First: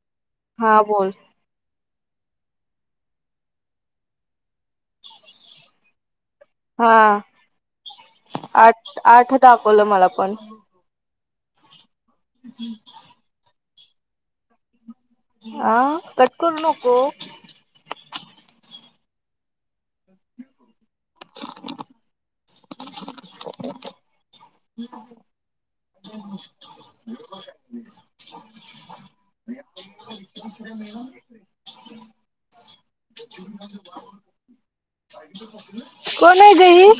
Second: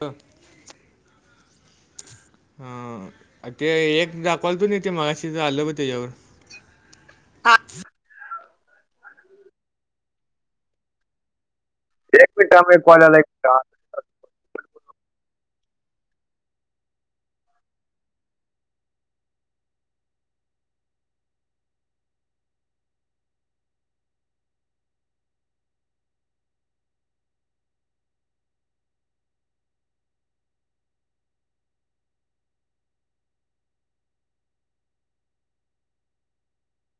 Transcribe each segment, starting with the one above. ह. हा बोल. हा, ते एक दाखवलतो कानी, ते मगाशी झालं बग त्याच्यावर. हा, आठ-आठ दाखवलं मला पण. ऐक मिंट थांब, ऐक कॉल यायला, ऐक मिंट थांब. हा, कट करू नको. [inaudible] [inaudible] [inaudible] [inaudible] [inaudible] कोण आहे ग ही? [inaudible]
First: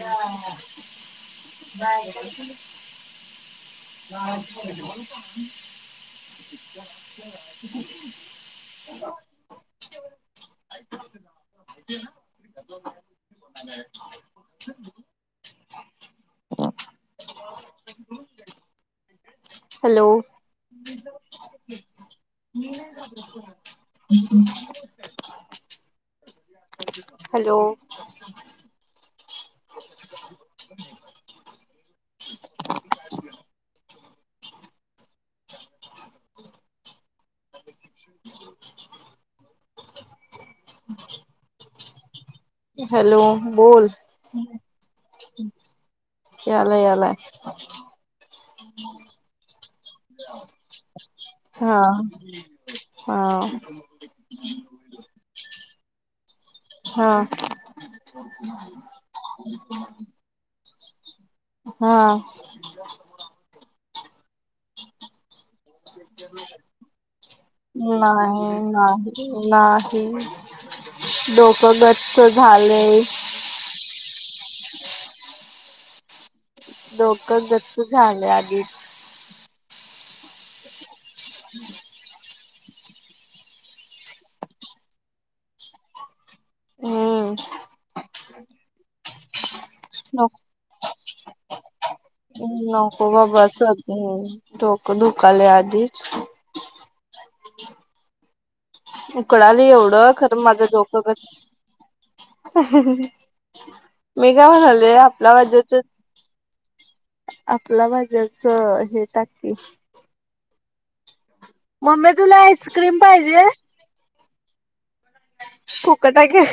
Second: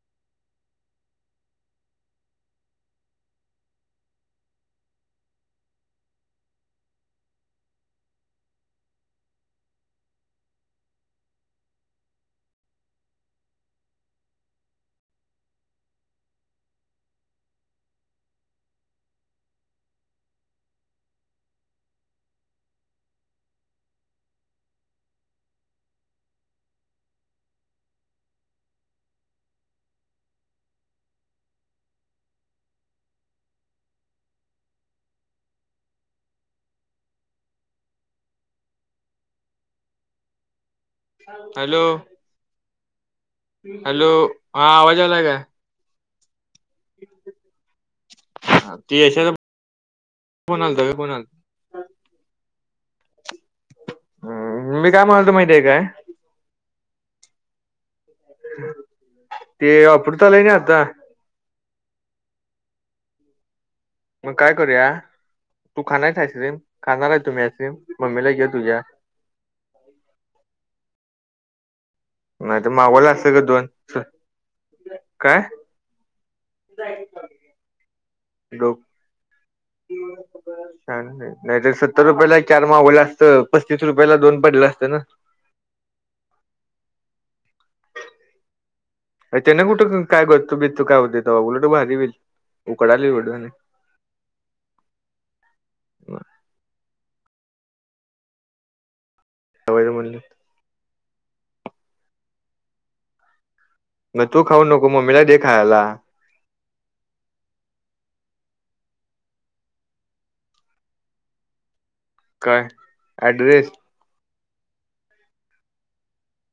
ना [unintelligible] [unintelligible] हॅलो म [unintelligible] हम हॅलो हो [unintelligible] हॅलो हॅलो, बोल हॅलो हा आवाज आलाय काय यालाय, यालाय ते यशा कोण आलत का कोण आलत- हा हा मी काय म्हणालो माहिती आहे काय हा ते अपडता आलई न आता हा मग काय करूया तू खानार आईस्क्रीम खाणार आहे तुम्ही आईस्क्रीम मम्मीला घे नाही तुझ्या नाही नाही डोकगत नाही तर मागवलअसत ग दोन काय डोकं गच्च झालं आधीच ान [unintelligible] सत्तर रुपयाला चार मावलं असतं पस्तीस रुपयाला दोन पडलं असतं ना हम्म [unintelligible] त्या ना कुठं कायतू बू काय होते ते बाघलाटं भारी बेली [unintelligible] हम् नको बाबा अस् ोकरु डोकं धुकायला आधीच उकडाली ठेवायचं एवढं म्हणलं खरं माझं झोक क [unintelligible] मग मी तू काय खाऊ नको म्हणालोय, मम्मीला आपल्या दे भाजेच खायला आपला भाज्याच हे टाक, की मम्मी तुला काय? आईस्क्रीम पाहिजे, ऍड्रेस फुकट हाय का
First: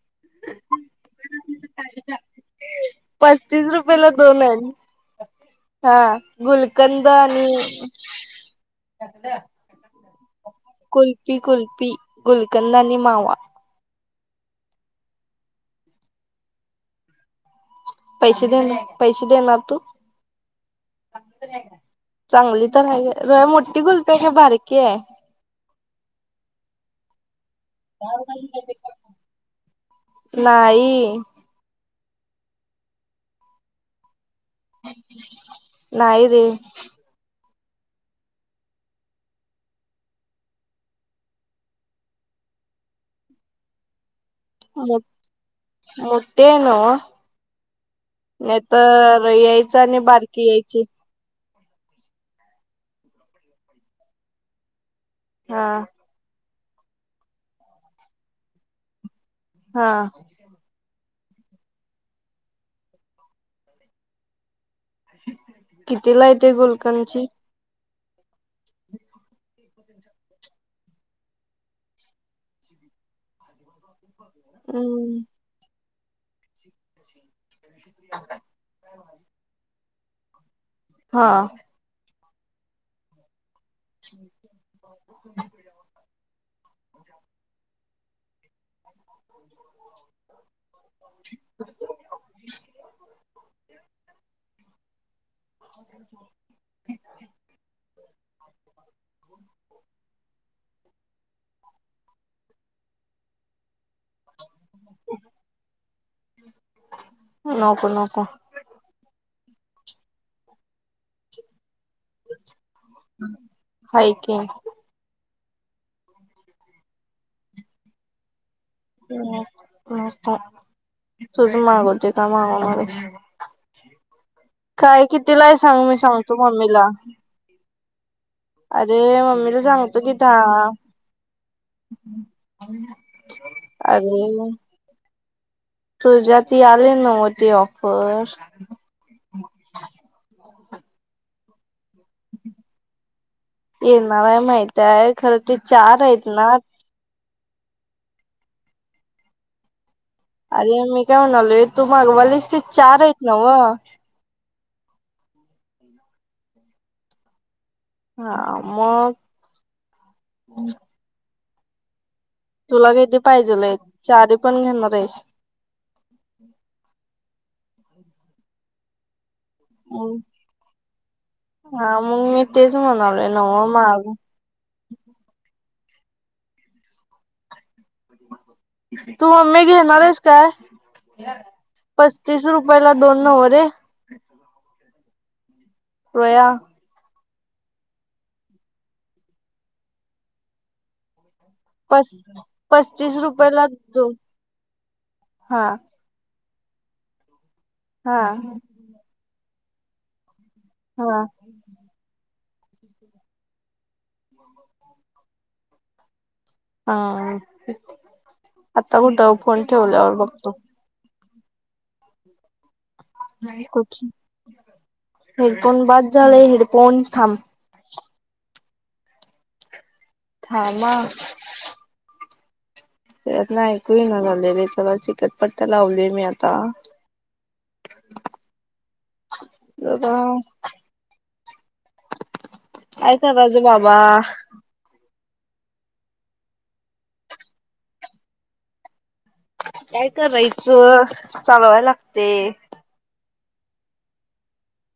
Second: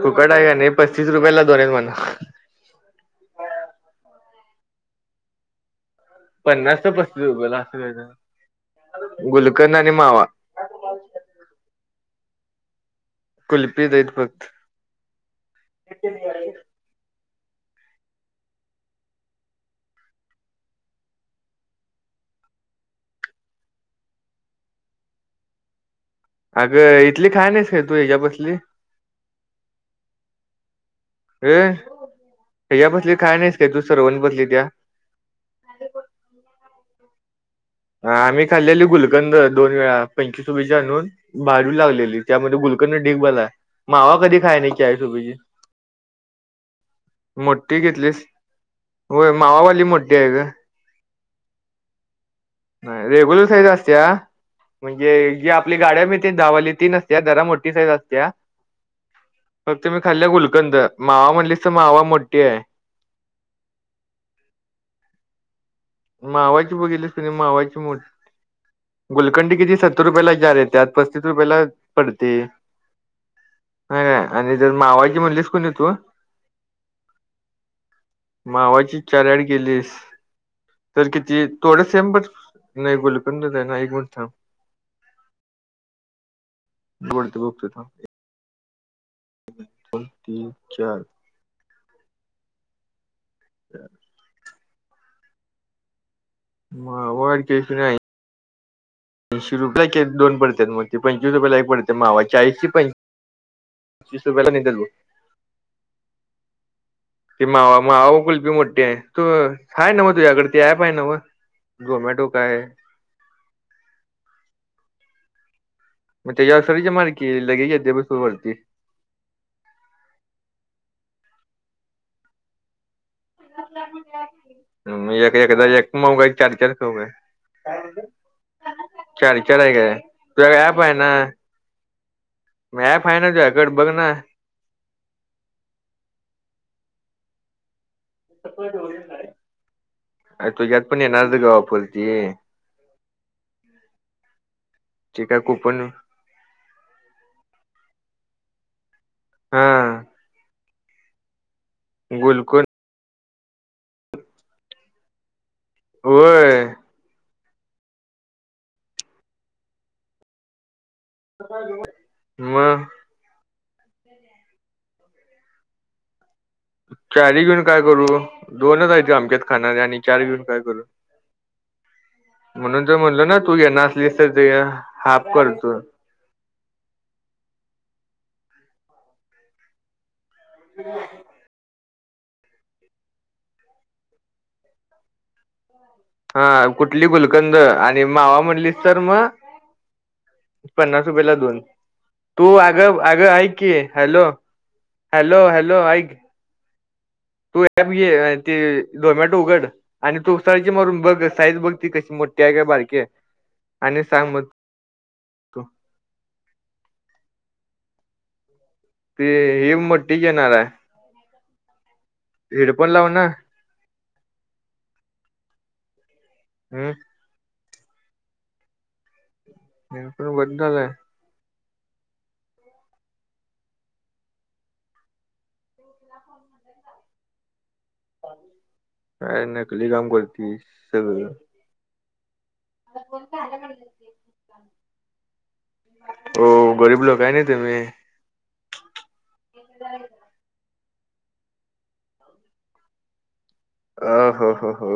फुकट आहे का नाही पस्तीस रुपयाला दोन आहे म्हणा पस्तीस रुपयाेला दोन आहे हा पन्नास तर गुलकंद पस्तीस आणि रुपयाला असं कायतर गुलकंद आणि मावा कुल्फी, कुल्फी गुलकंद आणि मावा, कुल्फी दईत फक्त पैसे देन पैसे देणार तू चांगली तर आहे रोय मोठी गुलफी का बारकी आहे अगं इथली खा नाहीस तू ह्याच्या बसली नाई र ह्या बसली काय नाहीस काय तू सरवणी बसली त्या [unintelligible] नाही रे आम्ही खाल्लेली गुलकंद दोन वेळा पंचवीस रुपयाची आणून भाजू लागलेली त्यामध्ये गुलकर्न ढिग बला मावा कधी खाय नाही ळीसोबीची [unintelligible] मोठे आहे नव्ह मोठी घेतलीस नाही तर होय यायचं मावावाली आणि मोठी आहे बारकी ग यायच जची [unintelligible] नाही रेग्युलर साईज असत्या म्हणजे जे हा आपल्या गाड्या मिळती दहावाली ती नस त्या जरा मोठी साईज असत्या फक्त हा मी खाल्ल्या गुलकंद. मावा म्हणलीस तर मावा मोठी आहे. कितीला येते मावाची बघितलीस गुलकंदची कनी मावाची मोठी गुलकंडी किती सत्तर रुपयाला चारर येत्यात पस्तीस रुपयाला पडते. नाही आणि जर मावाची हम्म म्हणलीस कनी तू मावाची चार ॲड केलीस तर हा किती थोडे सेम बर नाही गुलकड नाही [unintelligible] बोलत बघतोय थांब. दोन, तीन, चार. मावा आणि केशर आई शी रुपये दोन पडत मग ते पंचवीस रुपयाला एक पडते मावा चाळीस प पंचवीस रुपयाला नेत मग. ती मावा नको मावा नको कुल्फी मोठी आहे. तू आहेय ना मग तुझ्याकड ती ऍप आहे न्हव झोमॅटो काय. हाय की. मग तेज्याव सर्च मारकी लगेज येतय ब अस वरती. [unintelligible] तूच मागव जे काय मागणारयेस. हम एक आहे एकदाच सांग एक मी मऊगाय सांगतो चार चार मम्मीला खाऊ काय? अरे चार चार मम्मीला हाय काय सांगतो की तुझ्या दहा क ऍप आहे ना? म ॲप हाय ना तुझ्याकड बघ ना. सुुरजा ती आली न्हव ती ऑ अ तुझ्यात पण येणारच ग ऑफल ती. येणार आहे माहित आहे खरं काय ते कुपन चार आहेत ना. हा. अरे मी काय म्हणालोय तू मागवलिच ते गुलकोन चार आहेत न्हव. होय. हा मग. [unintelligible] मग तुला किती पाहिजेल आहेत चारी पण घेणार आहेस? चारी घेऊन काय करू दोनच हायती आमच्यात खाणारी आणि हम्म, चार घेऊन काय करू हा मग मी तेच म्हणून तर म्हणलो म्हणालोय ना तू नव्ह घेनार माग असलीस तर ते हाफ करतो. तू मम्मी घेणारेस [inaudible] पस्तीस रुपयाला दोन न्हव रे? हा रोया कुठली गुलकंद आणि मावा म्हणलीस तर म पन्नास रुपयला दोन. पस तू आग पस्तीस आग ऐक रुपयाला कि दोन हॅलो हॅलो हा हॅलो ऐक. ॲप हा घे ते झोमॅटो उघड आणि तू सर्च मारून बघ हा साईज बघ ती कशी मोठी ती हाय काय बारकीे आहे आणि सांग मग. तू हा आता ते कुठं फोन हे मोठीच ठेवल्यावर येणार बघतो. आहे हेडफोन लाव ना. हेडफोन बाध झालय हम्म हेडफोन थाबं. [unintelligible] थांम. झालाय तेज्यातन ऐकू ईना झालय रे त्याला कटपट्ट्या लावलोय मी आता. काय नकली काम जरा करतीस सगळं. काय करायचं बाबा. हो गरीब लोक हाय ना तुम्ही. काय करायचं चालवाय लागते. अ हो हो हो.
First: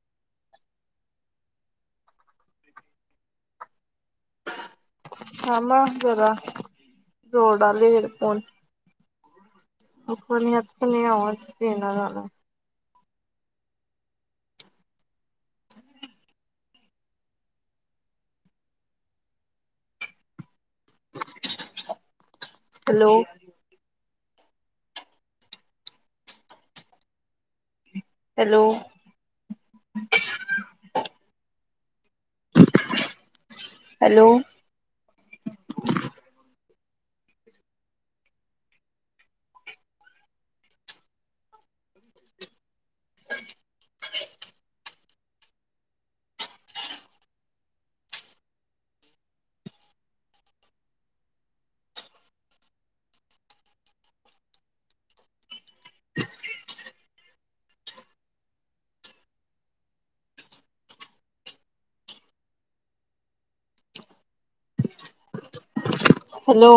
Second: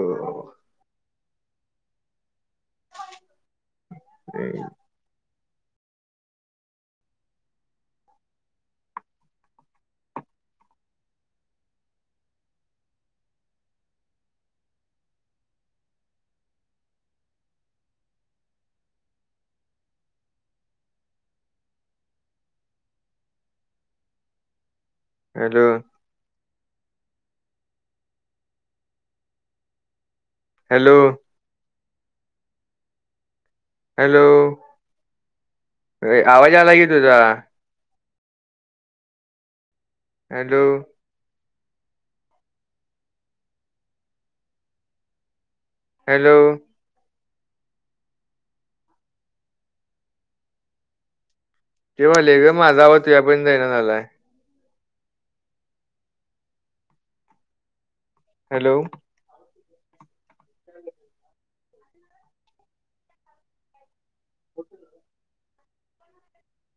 [unintelligible] थांम अ जरा जोडालोय हेडफोन. हा पण ह्यात क नी आवाज येईना झालाय. Hello. Hello. Hello. Hello. Hello, आवाज यालाय की तुझा. हॅलो. [inaudible] हॅलो. हे व्हालय ग माझा आवाज तुझ्या परतं जाईना झालाय. हॅलो. [inaudible] हॅलो.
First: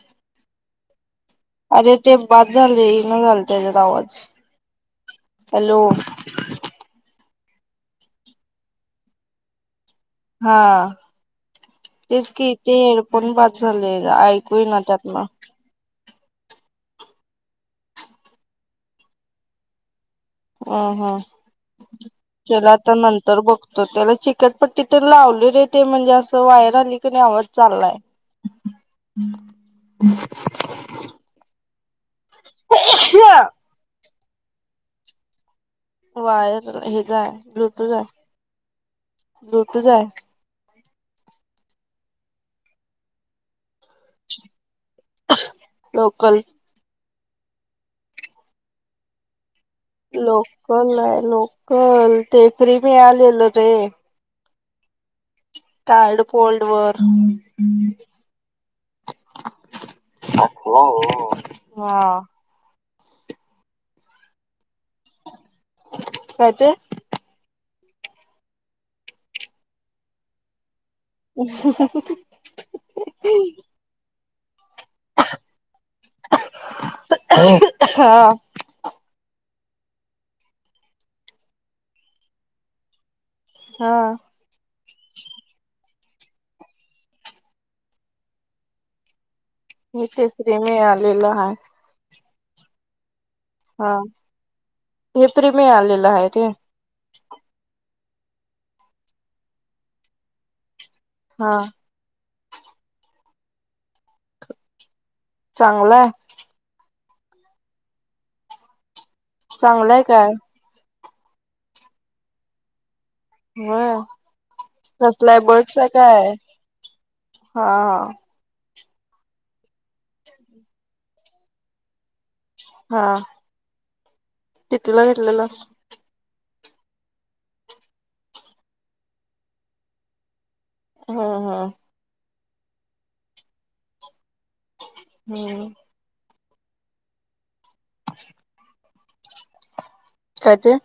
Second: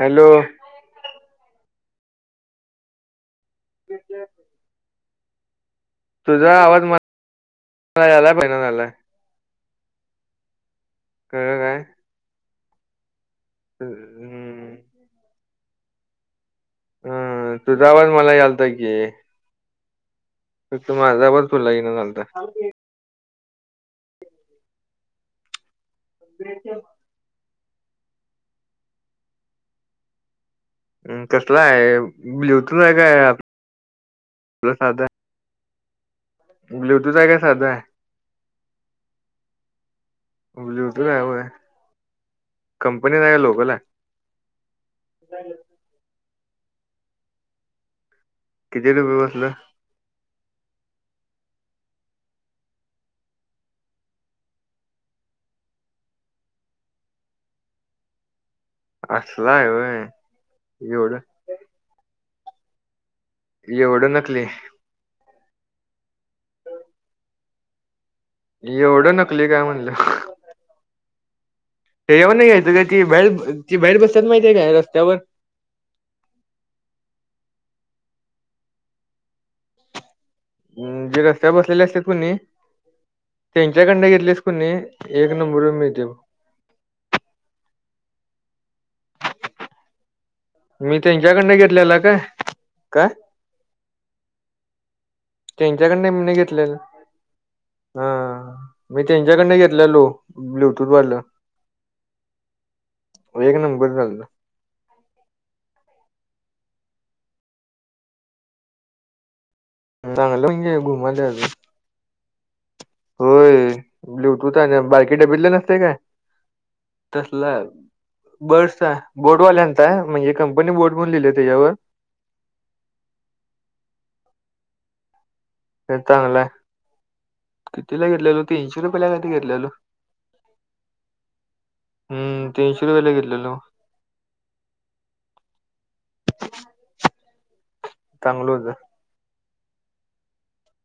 हॅलो. अरे ते बाद झालय ईना झालय त्यांच्यात आवाज. हॅलो तुझा आवाज मला [inaudible] यालाय [unintelligible] हा कळलं काय तेच की ते हेडफोन बाद झालय ऐकू हम्म ईना त्यातनं. हा तुझा आवाज मला यालता की. फक्त हम्म हम्म माझा आवाज तुला येईन झालता. त्याला आता नंतर बघतो त्याला चिकटपट्टी तर लावलोय रे ते म्हणजे असं वायर हल्ली क नाय आवाज चाललाय. कसला हाय ब्लूटूथ हाय काय आपल साध? वायर हेच आहे आय काय साधा आहे ब्लूटूज आय ब्लूटूज आय. ब्ल्यूटूथ हाय ओय कंपनीच हाय काय लोकल आय? लोकल. किती रुपय बसलं? लोकल आय लोकल ते फ्री मिळालेल रे. टायड फोल्ड वर. असला आहे होय टाकला एवढं ओ, हा. एवढं नकली. काय ते? एवढं नकली काय म्हणलं. [unintelligible] ते ह्यो नाहीेत का ती बाहेर ती बाहेर बसतात माहितीये काय रस्त्यावर हा. हम. ते रस्त्यावर बसलेले असत्यात कणी हा त्यांच्याकडन घेतले आपण एक नंबर मिळतय बघ. हा तेच मी त्यांच्याकडन घेतलेला काय? काय, हा. हे प्रेमी आलेलं त्यांच्याकडनं आहे मी ते. घेतलेलं हा मी त्यांच्याकडन घेतलेलो ब्लुटूथ वरण. हा. एक नंबर झालत. चांगलं हाय. चांगलाय काय चांगलं हाय की घुमवायल्यास. होय. ब्लूटूथ आहे. बारकी कसलाय डबेतले नसते बर्डस आहे काय तसला हा हाय. हा बर्डस आहे. बोटवाल्यांचा आहे. म्हणजे कंपनी बोट म्हणून लिहिले आहे त्याच्यावर. हा. तिथला घेतलेलास. चांगल हाय. किती ला घेतलेलो तीनशे रुपयाला कायतर घेतलेलो. हा हा. हम तीनशे रुपयाला घेतलेलो. हम्म. चांगल होत. काय ते?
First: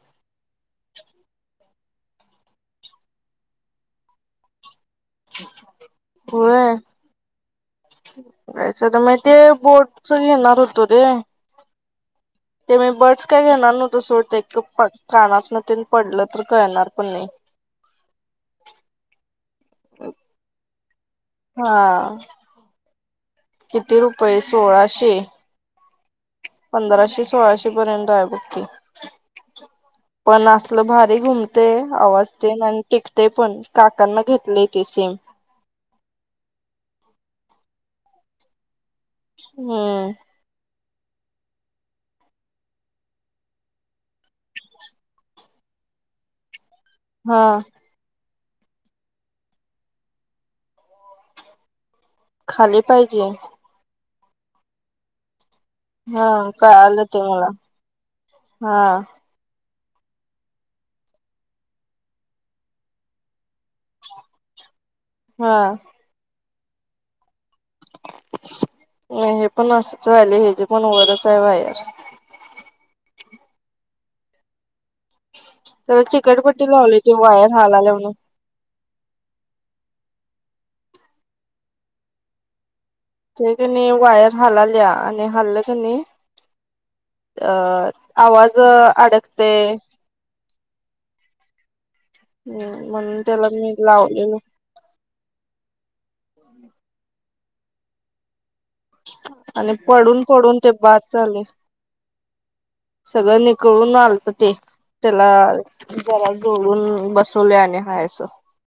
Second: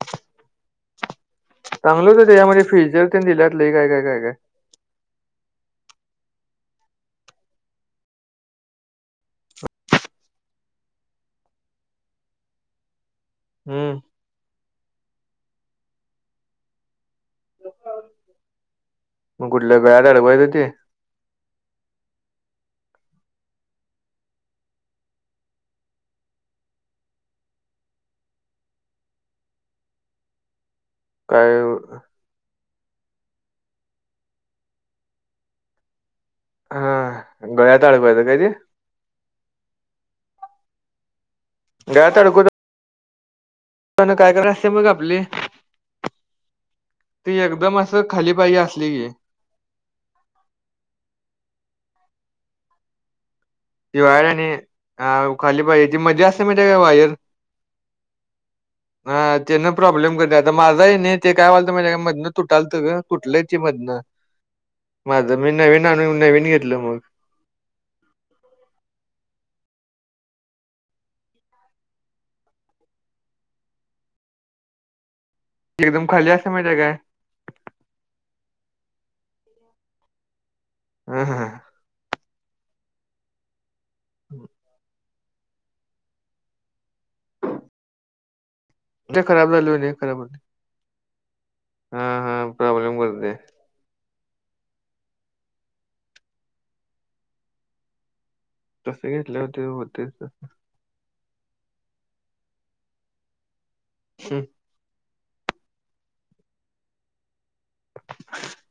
चांगलं होत. त्याच्यामध्ये फिचर तेन देत्यात लय काय काय काय काय हाय. व्हय. घ्यायच तर मग ते बोटच घेणार होतो रे. ते मी बर्ड्स काय घेणार हम्म नव्हतो सोड ते कप कानातन तेन पडलं तर कळणार पण नाही. मग कुठल गळ्यात अडकवायचं ते. हा किती रुपये सोळाशे. पंधराशे -सोळाशे पर्यंत आहे बघ ते पण असलं भारी काय घुमते आवाज तेन आणि टिकते पण काकांना घेतलय ते सेम. हा गळ्यात अडवायचं काय तेे. हम्म. गळ्यात अडकवतात पण काय कर असते बग आपली. ती हा एकदम अस तर खाली पाहिजे असली की, खाली पाहिजे. दिवाळी आणि अ खाली पाहिजे. मजा हा असते माहित आहे का कळालं वायर ते मला हा ह. तेन प्रॉब्लेम करत्या. आता माझा आहे नाही ते काय व्हालतं माहित मधनं तुटालतं तुटलंय ते मधनं. ह [unintelligible] माझ मी नवीन आणून नवीन घेतलं मग, नाही हे पण असंच राहिले हेजी पण वरच आहे वायर. त्याला एकदम खाली असते चिकटपट्टी माहिती आहे काय लावलोय ते वायर हालाल्या म्हणून. हम हम. ते कणी वायर हालाल्या आणि हाललं कनी अ आवाज ते अडकते खराब झाल्यावर हे खराब होतंय. हम्म, प्रॉब्लेम म्हणून करते त्याला मी लावलेल. तसे घेतले होते आणि होतेच पडून-पडून ते बाद झाले, सगळं निक कळून आलत ते त्याला [unintelligible] जोळून बसवलयं आणि हाय असं.